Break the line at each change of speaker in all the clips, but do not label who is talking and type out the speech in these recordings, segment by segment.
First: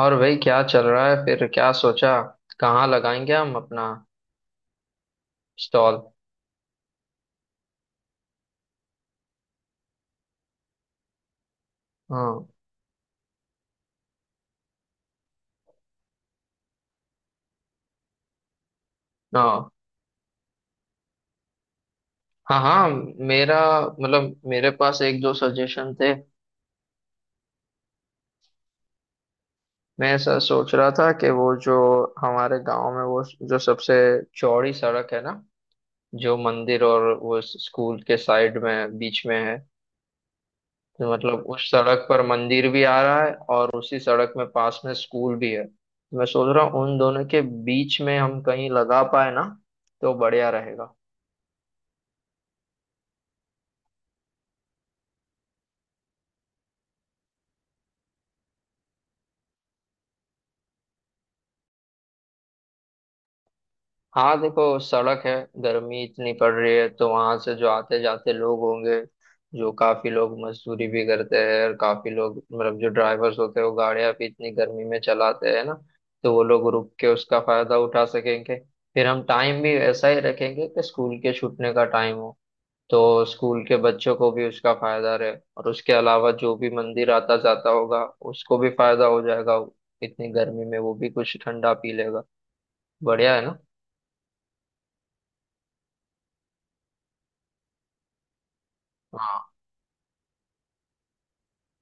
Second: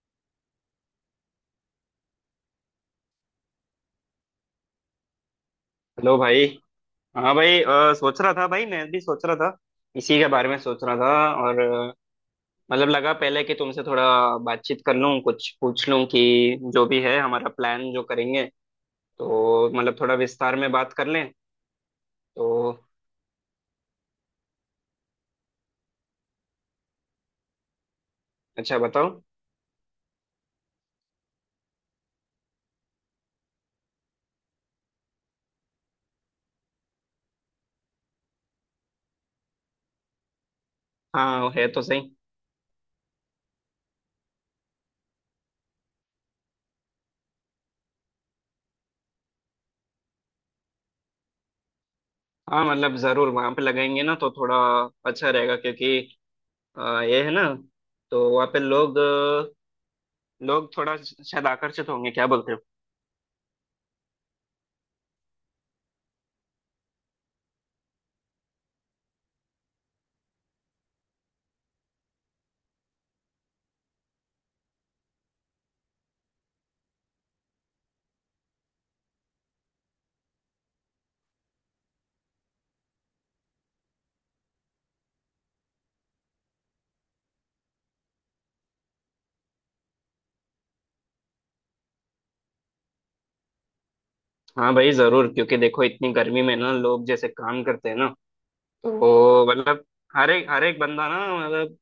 और भाई, क्या चल रहा है? फिर क्या सोचा? कहाँ लगाएंगे हम अपना स्टॉल?
हेलो भाई। हाँ भाई, सोच रहा था भाई, मैं भी सोच रहा था, इसी के बारे में सोच रहा था। और
हाँ।
मतलब लगा पहले कि तुमसे थोड़ा बातचीत कर लूँ, कुछ पूछ लूँ कि जो भी है हमारा प्लान जो करेंगे,
हाँ।
तो मतलब थोड़ा विस्तार में बात कर लें तो।
हाँ। हाँ। मेरा मतलब, मेरे पास एक दो सजेशन थे।
अच्छा, बताओ।
मैं ऐसा सोच रहा था कि वो जो हमारे गांव में वो जो सबसे चौड़ी सड़क है ना, जो मंदिर और वो स्कूल के साइड में बीच में है। तो
हाँ,
मतलब
वो है
उस
तो सही।
सड़क पर मंदिर भी आ रहा है और उसी सड़क में पास में स्कूल भी है। मैं सोच रहा हूँ उन दोनों के बीच में हम कहीं लगा पाए ना तो बढ़िया रहेगा।
हाँ, मतलब ज़रूर वहाँ पे लगाएंगे ना, तो थोड़ा अच्छा रहेगा, क्योंकि ये है ना, तो वहाँ पे लोग थोड़ा शायद आकर्षित होंगे। क्या बोलते हो?
हाँ, देखो, सड़क है। गर्मी इतनी पड़ रही है तो वहां से जो आते जाते लोग होंगे, जो काफी लोग मजदूरी भी करते हैं, और काफी लोग मतलब जो ड्राइवर्स होते हैं वो गाड़ियां भी इतनी गर्मी में चलाते हैं ना, तो वो लोग रुक के उसका फायदा उठा सकेंगे। फिर हम टाइम भी ऐसा ही रखेंगे कि स्कूल के छूटने का टाइम हो, तो स्कूल के बच्चों को भी उसका फायदा रहे, और उसके अलावा जो भी मंदिर आता जाता होगा उसको भी फायदा हो जाएगा। इतनी गर्मी में वो भी कुछ ठंडा पी लेगा। बढ़िया है ना।
हाँ भाई, जरूर, क्योंकि देखो इतनी गर्मी में ना लोग जैसे काम करते हैं ना, तो मतलब हर एक बंदा ना, मतलब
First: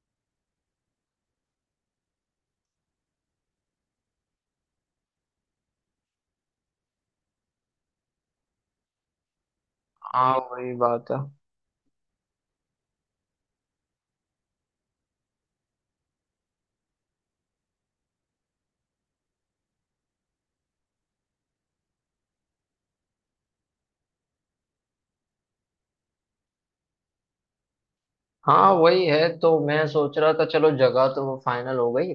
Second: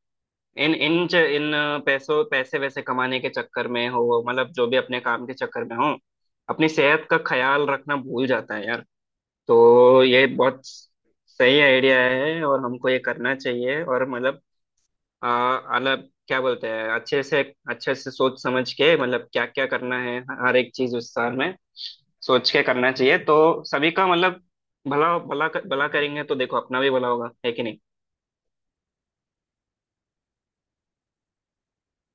इन इन च- इन पैसों पैसे वैसे कमाने के चक्कर में हो, मतलब जो भी अपने काम के चक्कर में हो, अपनी सेहत का ख्याल रखना भूल जाता है यार। तो ये
हाँ,
बहुत
वही बात है।
सही आइडिया है और हमको ये करना चाहिए, और मतलब। हाँ, मतलब क्या बोलते हैं, अच्छे से सोच समझ के, मतलब क्या क्या करना है, हर एक चीज उस साल में सोच के करना चाहिए, तो सभी का मतलब भला भला भला करेंगे तो देखो, अपना भी भला होगा, है कि नहीं।
हाँ वही है, तो मैं सोच रहा था चलो जगह तो वो फाइनल हो गई।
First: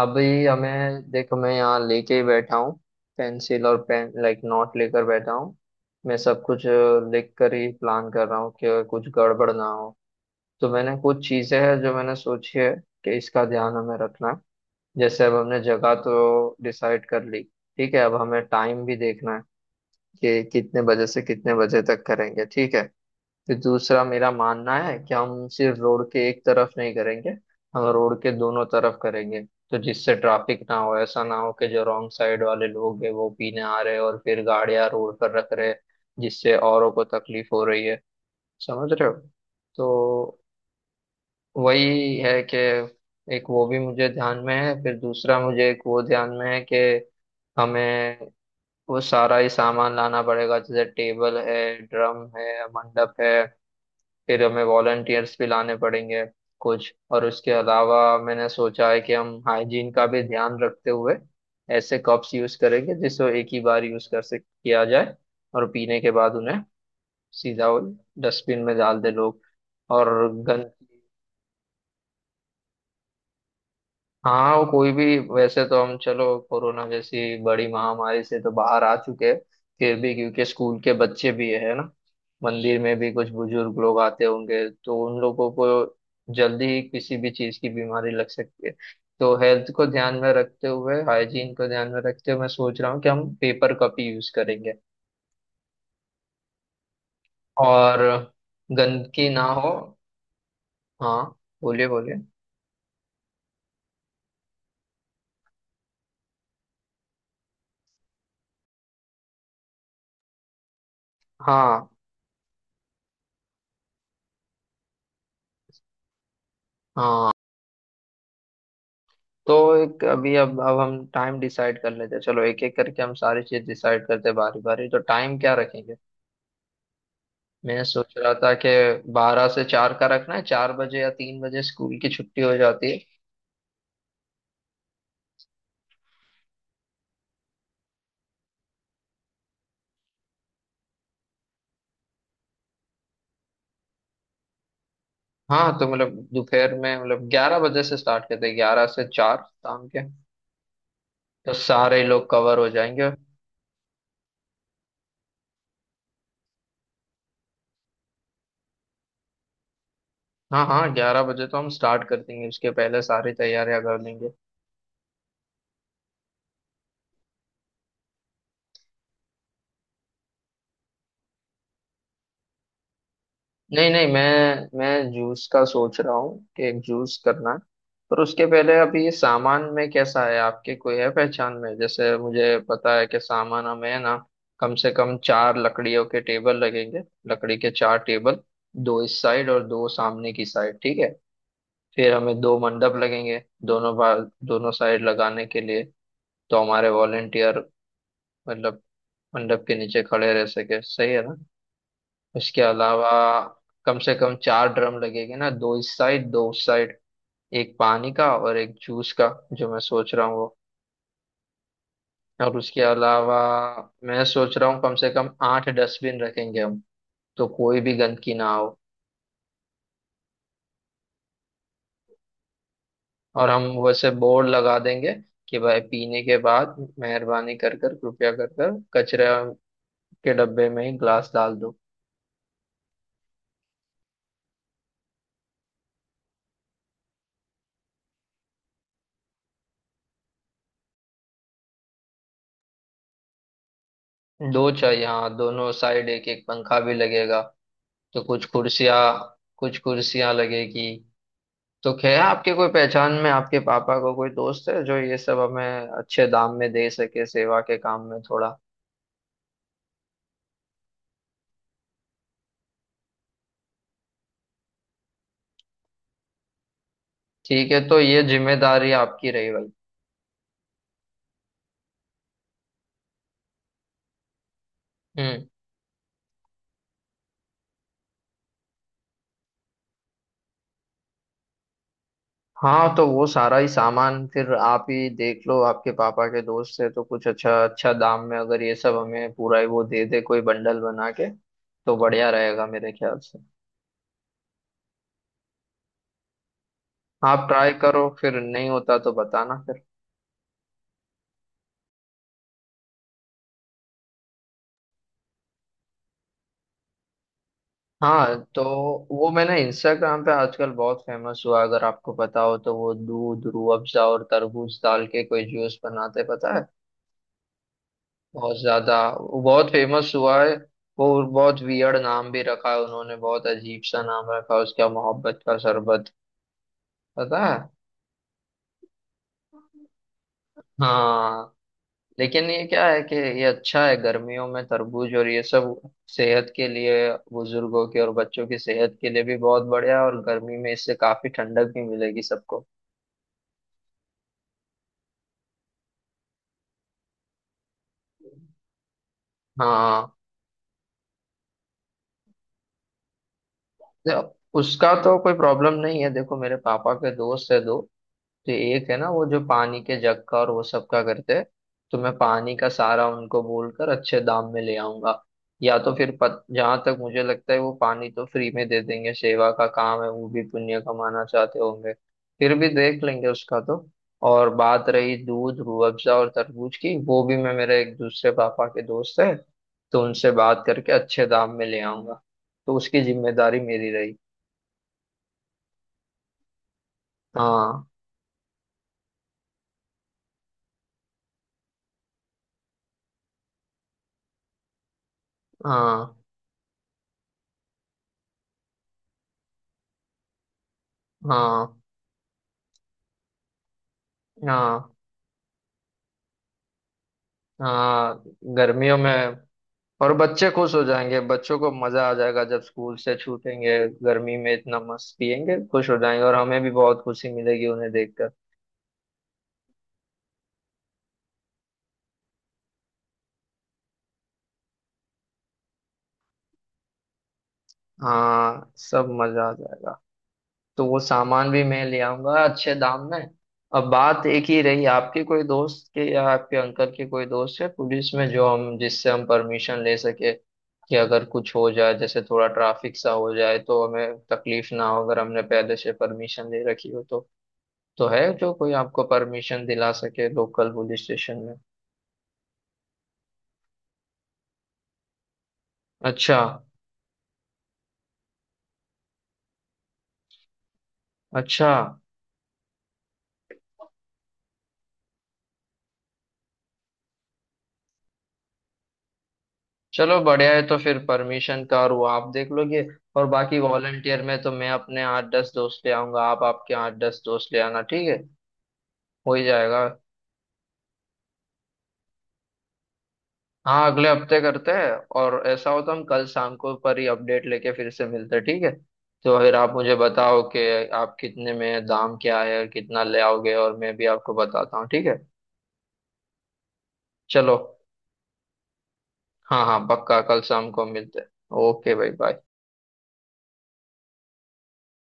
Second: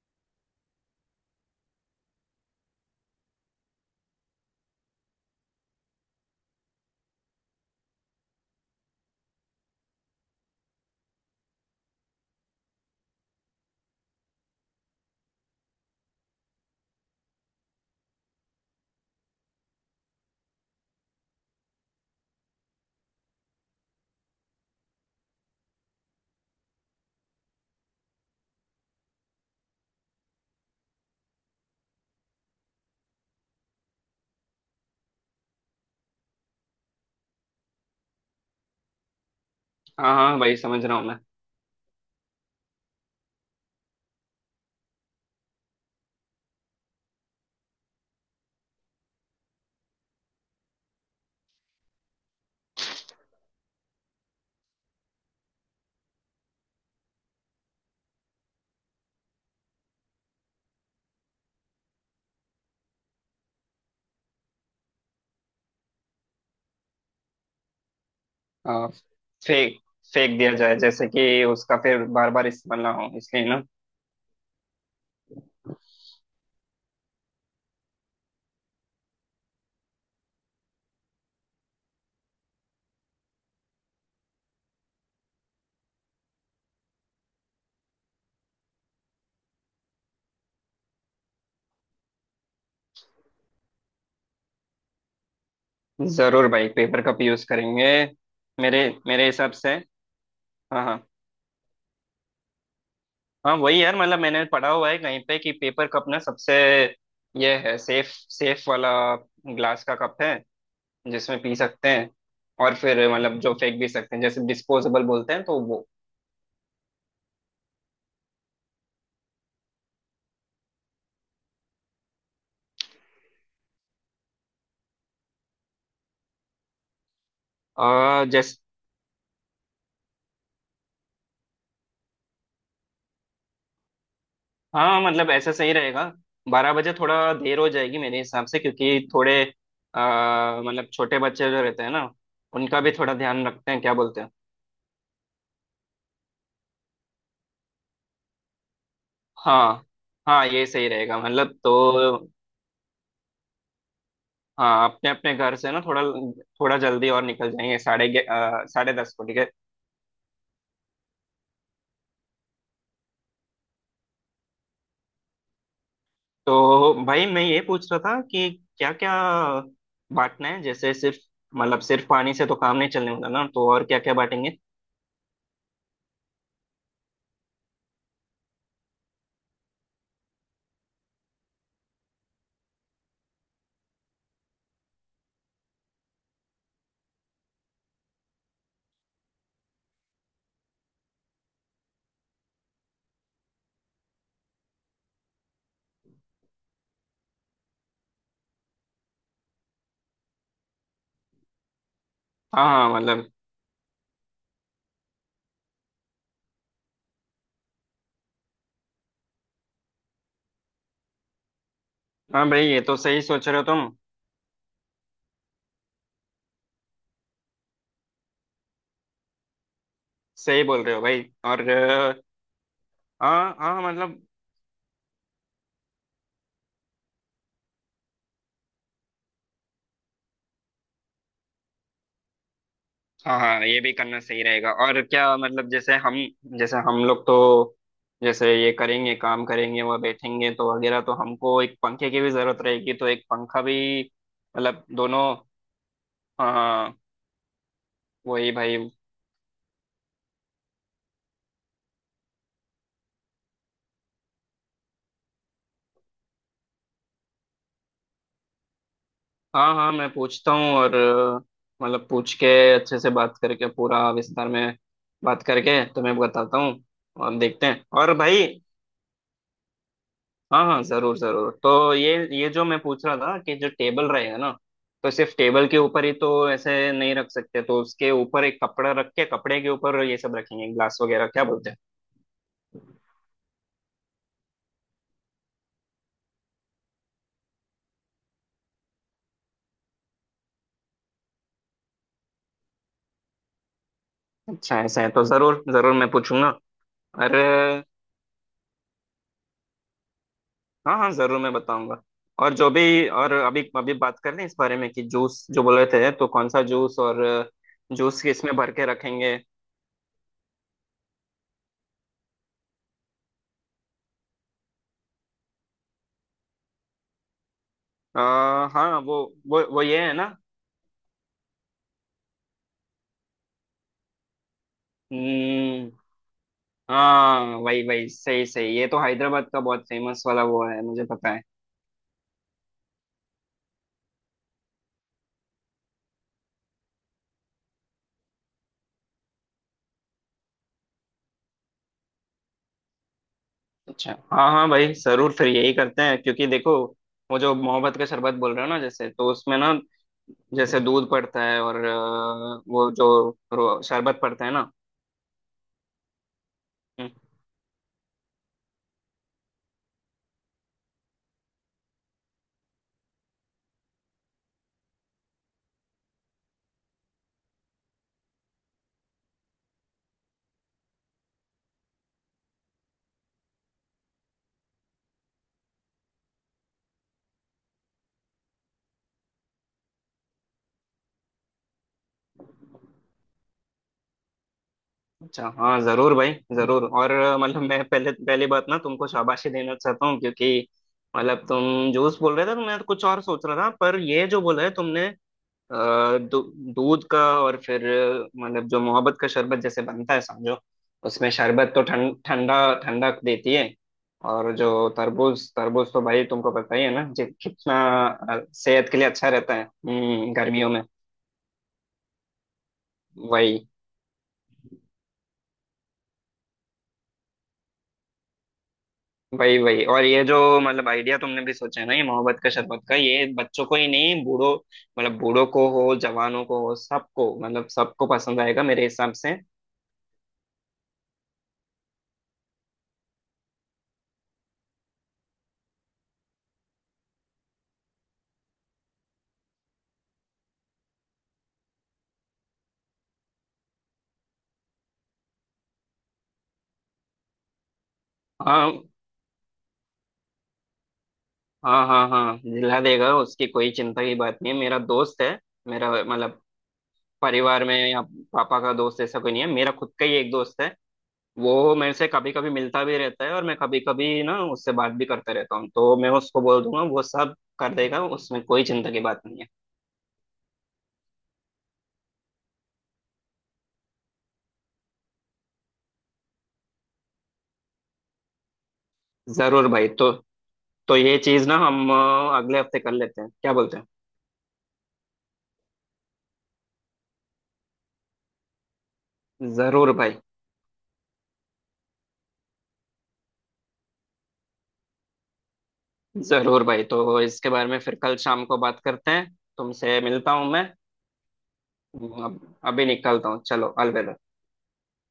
अभी हमें देखो, मैं यहाँ लेके ही बैठा हूँ, पेंसिल और पेन लाइक नोट लेकर बैठा हूँ। मैं सब कुछ लिख कर ही प्लान कर रहा हूँ कि कुछ गड़बड़ ना हो। तो मैंने कुछ चीजें हैं जो मैंने सोची है कि इसका ध्यान हमें रखना है। जैसे अब हमने जगह तो डिसाइड कर ली, ठीक है। अब हमें टाइम भी देखना है कि कितने बजे से कितने बजे तक करेंगे, ठीक है। फिर दूसरा मेरा मानना है कि हम सिर्फ रोड के एक तरफ नहीं करेंगे, हम रोड के दोनों तरफ करेंगे, तो जिससे ट्रैफिक ना हो। ऐसा ना हो कि जो रॉन्ग साइड वाले लोग हैं वो पीने आ रहे हैं और फिर गाड़ियां रोड पर रख रहे हैं, जिससे औरों को तकलीफ हो रही है। समझ रहे हो?
हाँ हाँ,
तो
वही समझ रहा हूँ मैं।
वही है कि एक वो भी मुझे ध्यान में है, फिर दूसरा मुझे एक वो ध्यान में है कि हमें वो सारा ही सामान लाना पड़ेगा, जैसे टेबल है, ड्रम है, मंडप है। फिर हमें वॉलंटियर्स भी लाने पड़ेंगे। कुछ और उसके अलावा मैंने सोचा है कि हम हाइजीन का भी ध्यान रखते हुए ऐसे कप्स यूज करेंगे जिसको एक ही बार यूज कर सक किया जाए, और पीने के बाद उन्हें सीधा डस्टबिन में
हाँ,
डाल दे लोग।
फेंक
और
फेंक दिया
गंद।
जाए, जैसे कि उसका फिर बार बार इस्तेमाल ना हो, इसलिए ना।
हाँ, वो कोई भी, वैसे तो हम चलो कोरोना जैसी बड़ी महामारी से तो बाहर आ चुके हैं, फिर भी क्योंकि स्कूल के बच्चे भी है ना, मंदिर में भी कुछ बुजुर्ग लोग आते होंगे तो उन लोगों को जल्दी ही किसी भी चीज की बीमारी लग सकती है। तो हेल्थ को ध्यान में रखते हुए, हाइजीन को ध्यान में रखते हुए, मैं सोच रहा हूँ कि हम पेपर कप ही यूज करेंगे,
जरूर भाई, पेपर कप यूज करेंगे।
और
मेरे मेरे
गंदगी ना
हिसाब
हो।
से। हाँ हाँ,
हाँ। बोलिए बोलिए।
हाँ वही यार, मतलब मैंने पढ़ा हुआ है कहीं पे कि पेपर कप ना सबसे ये है, सेफ सेफ वाला ग्लास का कप है जिसमें पी
हाँ
सकते हैं। और फिर मतलब जो फेंक भी सकते हैं, जैसे डिस्पोजेबल बोलते हैं, तो वो।
हाँ। तो एक अभी अब हम टाइम डिसाइड कर लेते हैं। चलो, एक एक करके हम सारी चीज डिसाइड करते हैं, बारी बारी। तो टाइम क्या रखेंगे? मैं सोच
आ,
रहा था
जैस
कि 12 से 4 का रखना है। 4 बजे या 3 बजे स्कूल की छुट्टी हो जाती है।
हाँ, मतलब ऐसा सही रहेगा। 12 बजे थोड़ा देर हो जाएगी मेरे हिसाब से, क्योंकि थोड़े मतलब छोटे बच्चे जो रहते हैं ना, उनका भी थोड़ा ध्यान रखते हैं। क्या बोलते हैं?
हाँ, तो मतलब दोपहर में, मतलब 11 बजे से स्टार्ट करते हैं। 11 से 4
हाँ
शाम के,
हाँ, ये सही रहेगा
तो
मतलब
सारे
तो।
लोग कवर हो जाएंगे।
हाँ, अपने अपने घर से ना थोड़ा थोड़ा जल्दी और निकल जाएंगे, 10:30 को। ठीक है?
हाँ हाँ, 11 बजे तो हम स्टार्ट कर देंगे, उसके पहले सारी तैयारियां कर लेंगे।
तो भाई, मैं ये पूछ रहा था कि क्या क्या बांटना है, जैसे सिर्फ मतलब सिर्फ पानी से तो काम नहीं चलने वाला ना, तो और
नहीं
क्या
नहीं,
क्या बांटेंगे?
मैं जूस का सोच रहा हूँ कि एक जूस करना है। पर उसके पहले अभी ये सामान में कैसा है? आपके कोई है पहचान में? जैसे मुझे पता है कि सामान हमें है ना। कम से कम चार लकड़ियों के टेबल लगेंगे, लकड़ी के चार टेबल, दो इस साइड और दो सामने की साइड, ठीक है। फिर हमें दो मंडप लगेंगे, दोनों बार दोनों साइड लगाने के लिए, तो हमारे वॉलेंटियर मतलब मंडप के नीचे खड़े रह सके, सही है ना। उसके
हाँ हाँ,
अलावा
मतलब।
कम से कम चार ड्रम लगेंगे ना, दो इस साइड दो उस साइड, एक पानी का और एक जूस का, जो मैं सोच रहा हूँ वो।
हाँ
और
भाई,
उसके
ये तो सही
अलावा
सोच रहे हो तुम।
मैं सोच रहा हूँ कम से कम आठ डस्टबिन रखेंगे हम, तो कोई भी गंदगी ना हो।
सही बोल रहे हो भाई, और
और
हाँ
हम
हाँ,
वैसे
मतलब।
बोर्ड लगा देंगे कि भाई, पीने के बाद मेहरबानी कर कर कृपया कर कर कचरे के डब्बे में ही ग्लास डाल दो।
हाँ हाँ, ये भी करना सही रहेगा। और क्या, मतलब जैसे हम, जैसे हम लोग तो, जैसे ये करेंगे, काम करेंगे, वह बैठेंगे तो वगैरह, तो हमको एक पंखे की भी जरूरत रहेगी, तो एक पंखा भी।
दो
मतलब
चाहिए।
दोनों।
हाँ, दोनों साइड एक एक
हाँ
पंखा भी
हाँ।
लगेगा। तो कुछ
वही भाई।
कुर्सियाँ, कुछ कुर्सियाँ लगेगी। तो क्या आपके कोई पहचान में, आपके पापा को कोई दोस्त है जो ये सब हमें अच्छे दाम में दे सके, सेवा के काम में थोड़ा।
हाँ हाँ, मैं पूछता हूँ। और मतलब पूछ के, अच्छे से बात करके, पूरा विस्तार में बात करके, तुम्हें बताता हूँ, और देखते
ठीक है,
हैं।
तो
और
ये
भाई।
जिम्मेदारी आपकी रही भाई।
हाँ हाँ, जरूर जरूर, तो ये जो मैं पूछ रहा था कि जो टेबल रहेगा ना, तो सिर्फ
हम्म।
टेबल के ऊपर ही तो ऐसे नहीं रख सकते, तो उसके ऊपर एक कपड़ा रख के, कपड़े के ऊपर ये सब रखेंगे, ग्लास वगैरह। क्या बोलते हैं?
हाँ, तो वो सारा ही सामान फिर आप ही देख लो। आपके पापा के दोस्त है तो कुछ अच्छा, अच्छा दाम में, अगर ये सब हमें पूरा ही वो दे दे कोई बंडल बना के, तो बढ़िया रहेगा मेरे ख्याल से।
अच्छा, ऐसा है तो जरूर जरूर मैं पूछूंगा। अरे।
आप ट्राई करो, फिर नहीं होता तो बताना।
हाँ हाँ, जरूर मैं बताऊंगा। और जो भी, और अभी अभी बात कर लें इस बारे में कि जूस जो बोल रहे थे, तो कौन सा जूस? और जूस
हाँ,
किस में
तो
भर के
वो
रखेंगे?
मैंने इंस्टाग्राम पे आजकल बहुत फेमस हुआ, अगर आपको पता हो तो, वो दूध रूह अफ़ज़ा और तरबूज डाल के कोई जूस बनाते, पता है?
आ,
बहुत ज्यादा,
हाँ, वो
वो
वो
बहुत
वो ये
फेमस
है
हुआ है। वो बहुत वियर्ड नाम भी रखा है उन्होंने, बहुत अजीब सा नाम रखा है उसका,
ना।
मोहब्बत का शरबत।
हाँ,
पता है।
वही वही सही सही, ये तो हैदराबाद का बहुत फेमस वाला वो है, मुझे पता है।
हाँ। लेकिन ये क्या है कि ये अच्छा है गर्मियों में तरबूज और ये सब, सेहत के लिए। बुजुर्गों के और बच्चों की सेहत के लिए भी बहुत बढ़िया है, और गर्मी में इससे काफी ठंडक भी मिलेगी सबको।
अच्छा, हाँ हाँ भाई, जरूर फिर यही करते हैं, क्योंकि देखो वो जो मोहब्बत का शरबत बोल रहे हो ना, जैसे तो उसमें ना,
हाँ।
जैसे दूध पड़ता है और वो जो शरबत
देखो,
पड़ता है ना।
उसका तो कोई प्रॉब्लम नहीं है। देखो, मेरे पापा
हम्म।
के दोस्त है दो। तो एक है ना, वो जो पानी के जग का और वो सब का करते हैं, तो मैं पानी का सारा उनको बोलकर अच्छे दाम में ले आऊंगा। या तो फिर जहां तक मुझे लगता है वो पानी तो फ्री में दे देंगे। सेवा का काम है, वो भी पुण्य कमाना चाहते होंगे। फिर भी देख लेंगे उसका तो। और बात रही दूध रूह अफ़ज़ा और तरबूज की, वो भी मैं, मेरे एक दूसरे पापा के दोस्त है, तो उनसे बात करके अच्छे दाम में ले आऊंगा। तो उसकी जिम्मेदारी मेरी रही।
अच्छा, हाँ जरूर भाई जरूर। और मतलब मैं
हाँ।
पहले पहली बात ना तुमको शाबाशी देना चाहता हूँ, क्योंकि मतलब तुम जूस बोल रहे थे तो मैं कुछ और सोच रहा था, पर ये जो बोला है तुमने, अ,
हाँ।
दू- दूध का और फिर, मतलब जो मोहब्बत का शरबत जैसे बनता है समझो, उसमें शरबत
हाँ।
तो ठंडा ठंडक देती है। और जो
हाँ।
तरबूज तरबूज तो भाई, तुमको पता ही है ना जी कितना
हाँ।
सेहत
गर्मियों
के लिए
में
अच्छा रहता है,
और बच्चे
गर्मियों
खुश
में।
हो जाएंगे, बच्चों को मजा आ जाएगा जब स्कूल से
वही
छूटेंगे। गर्मी में इतना मस्त पियेंगे, खुश हो जाएंगे, और हमें भी बहुत खुशी मिलेगी उन्हें देखकर।
वही वही, और ये जो मतलब आइडिया तुमने भी सोचा है ना, ये मोहब्बत का शरबत का, ये बच्चों को ही नहीं बूढ़ों, मतलब बूढ़ों को हो, जवानों को हो, सबको, मतलब सबको पसंद आएगा
हाँ,
मेरे
सब
हिसाब से।
मजा आ जाएगा। तो वो सामान भी मैं ले आऊंगा अच्छे दाम में। अब बात एक ही रही, आपके कोई दोस्त के या आपके अंकल के कोई दोस्त है पुलिस में, जो हम, जिससे हम परमिशन ले सके कि अगर कुछ हो जाए जैसे थोड़ा ट्रैफिक सा हो जाए तो हमें तकलीफ ना हो, अगर हमने पहले से परमिशन ले रखी हो तो। तो है जो कोई
हाँ
आपको परमिशन दिला सके लोकल पुलिस स्टेशन में?
हाँ हाँ हाँ, दिला देगा, उसकी कोई चिंता की बात नहीं है, मेरा दोस्त है। मेरा
अच्छा।
मतलब परिवार में या पापा का दोस्त ऐसा कोई नहीं है, मेरा खुद का ही एक दोस्त है।
अच्छा।
वो मेरे से कभी कभी मिलता भी रहता है, और मैं कभी कभी ना उससे बात भी करता रहता हूँ, तो मैं उसको बोल दूंगा, वो सब कर देगा, उसमें कोई चिंता की बात नहीं है।
चलो बढ़िया है। तो फिर परमिशन का और वो आप देख लोगे, और बाकी वॉलंटियर में तो मैं अपने आठ दस दोस्त ले आऊंगा, आप आपके आठ दस दोस्त ले आना, ठीक है। हो ही
जरूर
जाएगा।
भाई, तो ये चीज ना हम अगले हफ्ते कर लेते हैं। क्या बोलते
हाँ, अगले हफ्ते करते हैं। और ऐसा हो तो हम कल शाम को पर ही अपडेट लेके फिर से मिलते हैं, ठीक है। तो
हैं?
फिर आप
जरूर
मुझे
भाई
बताओ कि आप कितने में, दाम क्या है और कितना ले आओगे, और मैं भी आपको बताता हूँ, ठीक है।
जरूर भाई, तो इसके
चलो।
बारे में फिर कल शाम को बात करते हैं।
हाँ हाँ,
तुमसे
पक्का
मिलता
कल
हूँ मैं।
शाम को मिलते हैं। ओके भाई,
अब
बाय।
अभी निकलता हूँ, चलो अलविदा।